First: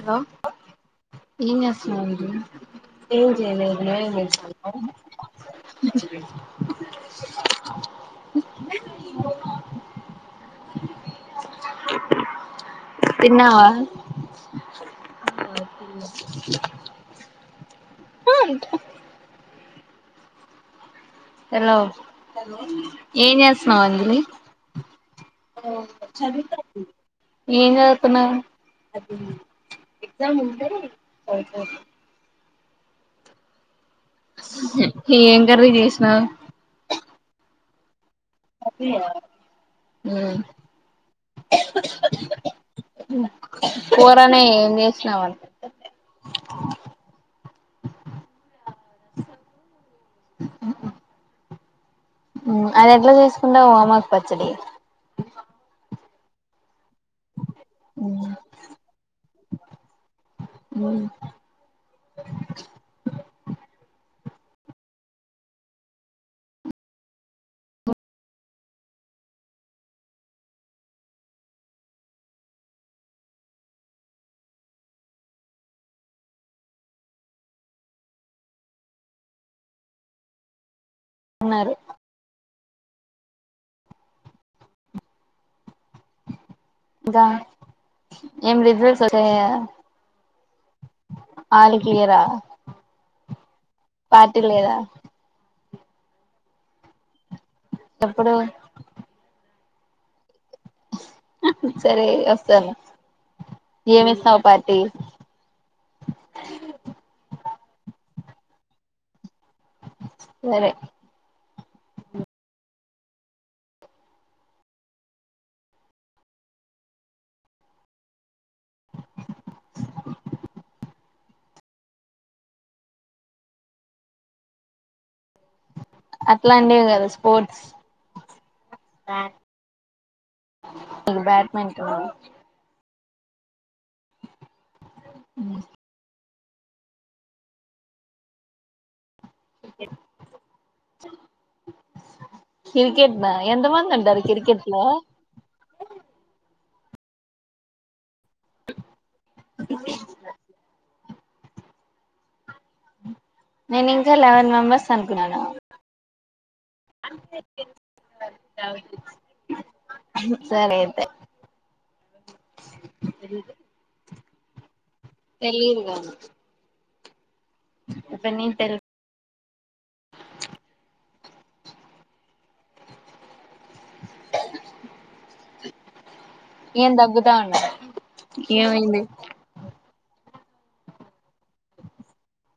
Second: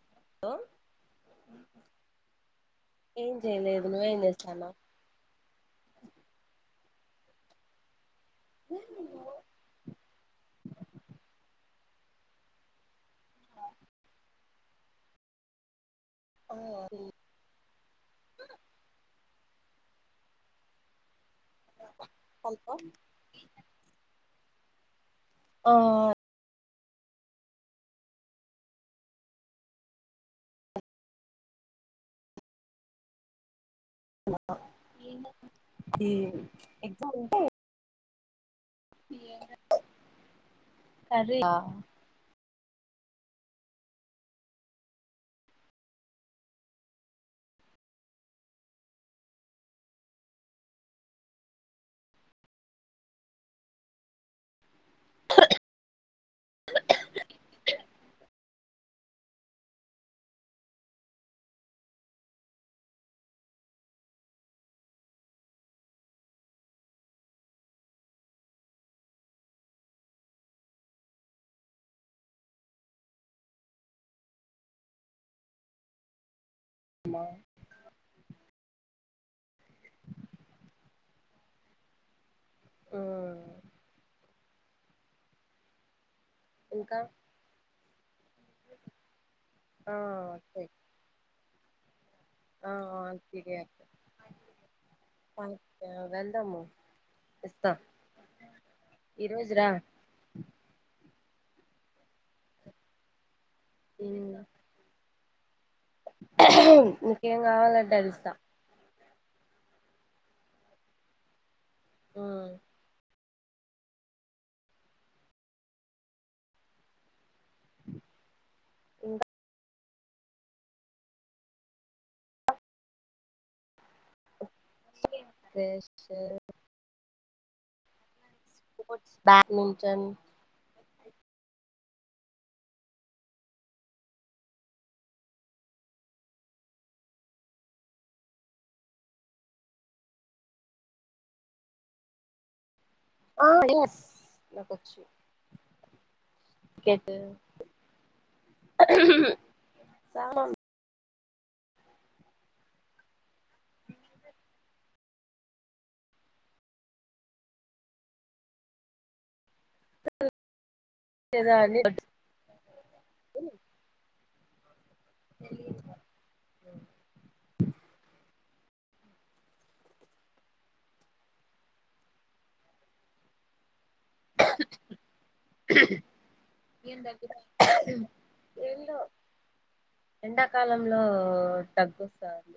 Hello ఏం చేస్తున్నావ్ వదిన ఏం చేయలేదు నువ్వేం లేదే [inaudible] చేస్తాన్నావ్ [inaudible] తిన్నావా అఓ ఆ ఉ ఉంటా హలో ఆ ఏం చేస్తున్నావు అంజలి ఆ ఓ చదిత ఏం చెత్తున్నావ్ ఏం కర్రీ చేసినావ్ ఎగ్జామ్ ఉంట కర్రీ ఉమ్మ్ కూరనే ఏం చేసినావాని అది ఎట్లా చేసుకుంటావు వామాకు పచ్చడి హ్మ్మ్ హ్మ్మ్ మా ఉన్నారు ఆ ఇంకా ఏం రిజల్స్ వచ్చాయా ఆ ఓకే ఆల్ క్లియరా ఆ ఆల్ క్లియర్ పార్టీ లేదా వన్ యా వెళ్దము ఇస్తా ఎప్పుడు ఈ రోజు రా అహ్ సరే వస్తాను ఏమిస్తావ్ పార్టీ ఇంకేం కావాలంటే అదిస్తా సరే ఊ ఇంకా సుబెయ్ అట్లాంటివి కదా [unintelligible] స్పోర్ట్స్ స్పోర్ట్స్ బ్యాడ్మింటన్ న్ బ్యాట్మింటన్ ఊ [inaudible] క్రికెట్నా ఆ ఎంత మంది ఎస్ ఉంటారు క్రికెట్ లో కేట్ సాం నేను ఇంకా లెవెన్ మెంబర్స్ అనుకున్నాను సరే ఐతే ఏదో అని తెలీదు గాను ఉప్పనీ తెల్ప్ [unintelligible] ఏం దగ్గుతాడవ్ ఏందో ఏవైంది ఎండాకాలంలో దగ్గొస్సది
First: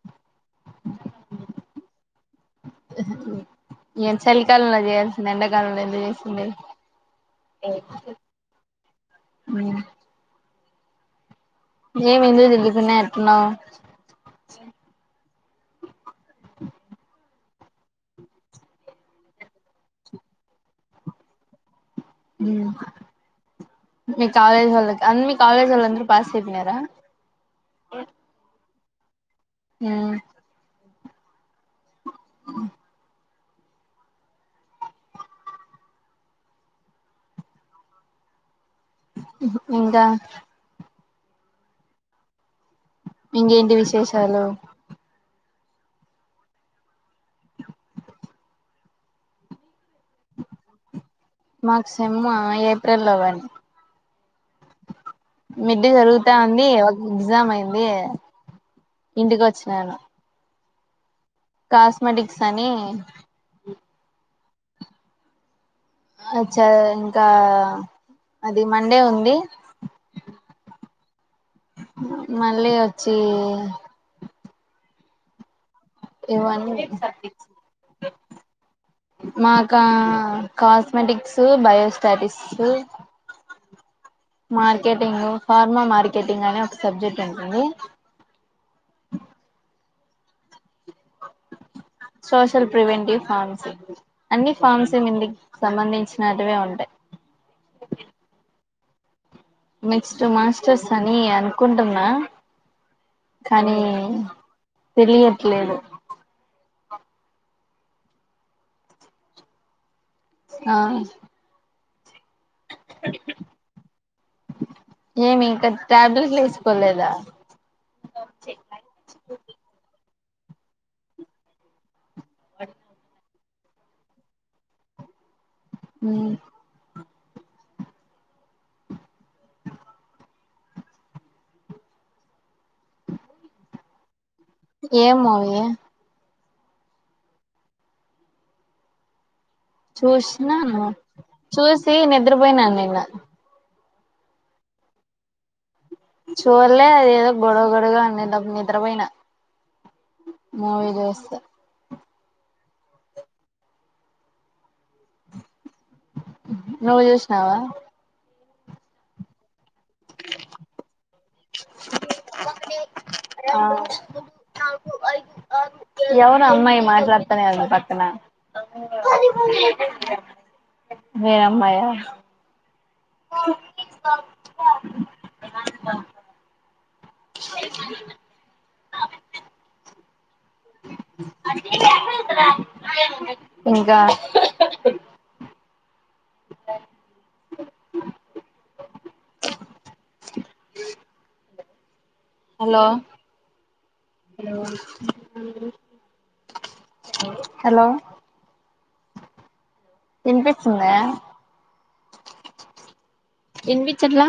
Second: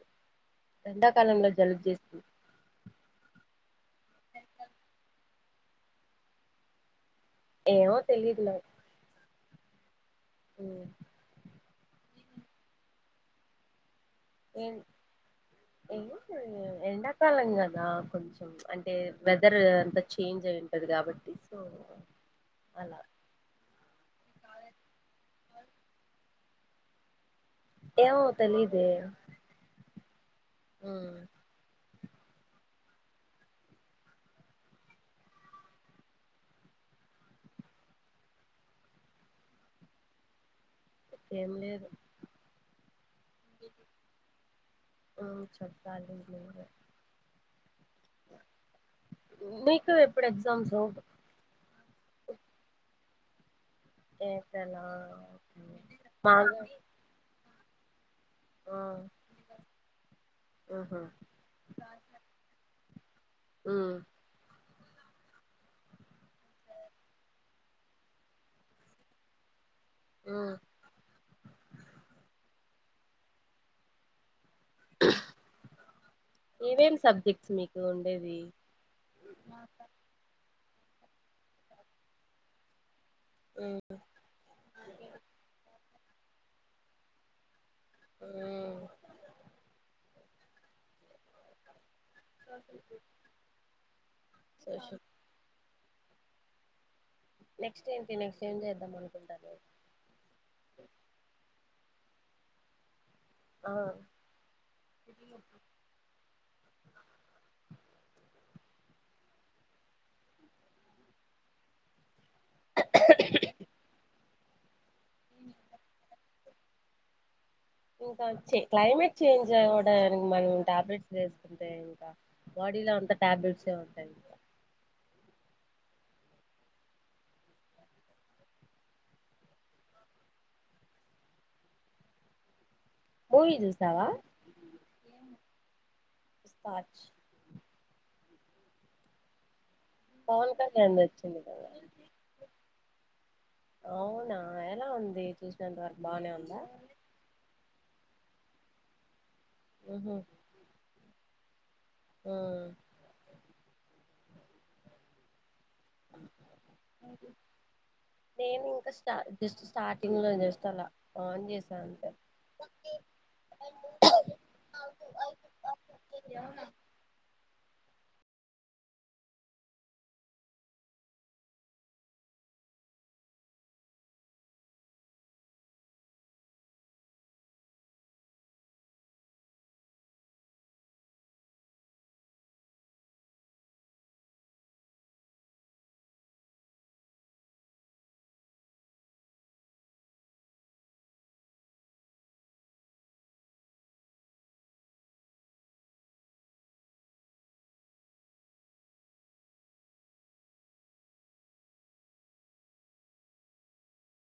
ఎండాకాలంలో జలుబు జేస్తూ నేన్ ఎండా కాలంలో ఎందుకు జెస్సుండే ఏమో తెలీద్ నాక్ ఊమ్ ఏం ఇందు దిల్లీప్పున్న ఎట్లునావ్ ఎన్ ఏ ఎండక్ తెలంగాణ కొంచం అంటే వెదర్ అంతా చేంజ్ అయి ఉంటది కాబట్టి సో హ్మ్ అలా మీ కాలేజ్ వాళ్లక్ అందు మీ కాలేజ్ వాల్ అందరు పాస్ అయిపొయినారా ఏమో తెలీద్ [unintelligible] హ్ ఉ హ్ ఇంకా ఏం నీరు ఇంగెంటి విశేషాలు ఉమ్ మీకు ఎప్పుడు ఎగ్జామ్సూ మాకు సేమ్మా ఏప్రిలో గానీ ఏప్రిలా మిడ్ జరుగుతా మాకు ఉంది. ఒక ఎగ్జామ్ అయింద్ ఏ ఆ ఇంటికి వచ్చినాను ఆహా కాస్మెటిక్స్ అని ఉమ్ అచ్చా ఇంకా అది మండే ఉంది. ఉమ్ మళ్ళీ వచ్చి ఇవ్వన్నీ ఏమేం సబ్జెక్ట్స్ మీకు ఉండేవి మాకా కాస్మెటిక్స్ బయోస్టాటిక్స్ మ్ మార్కెటింగ్ ఫార్మా మార్ ర్కెటింగ్ అనే ఒక సబ్జెక్ట్ ఉంటుంది. మ్ సోషల్ ప్రివెంటివ్ ఫామ్స్ అన్ని సోషల్ ఫార్మ్స్ [inaudible] సంబంధించిన ఆటివే ఉంటయి నెక్స్ట్ ఏంటి నెక్ట్ ఏం చేద్దాం మన [inaudible] నెక్స్ట్ మాస్టర్స్ అని అనుకుంటున్నా ఆ కానీ తెలియట్లేదు. ఆ ఏమి ఇంకా టాబ్లెట్లు వేసుకోలేదా ఇంకా చే క్లైమేట్ చేేంజవుడే ఉ మనం టాబ్లెట్స్ వేసుకుంటే ఇంకా బాడీ లో అంత టాబ్లెట్స్ ఏ ఉంటాయింకా ఊ మూవీ చూసావా ఏం మూవీ ఇస్పాచ్ పవన్ చూసినాను కళ్యాణ్ ది వచ్చింది కదా చూసి నిద్రపోయినాను నిన్న అవునా ఎలా ఉంది చూస్ చూడ్లే అదేదో గొడవ గొడవగా ఉంది నిద్రపొయినా మూవీ చూస్తా ఊ నువ్ జూసీనవా నేను ఇంకా స్ట జస్ట్ స్టార్టింగ్ లో జస్ట్ అలా ఆన్ చేస్ ఆ ఎవరు అమ్మాయి మాట్లాడుతనే అ పక్క మీ అమ్మాయా [unintelligible] ఇదిమనదే [unintelligible] ఇంకా హలో హలో ఇన్పిసుంద ఇన్పిచ్ట్లా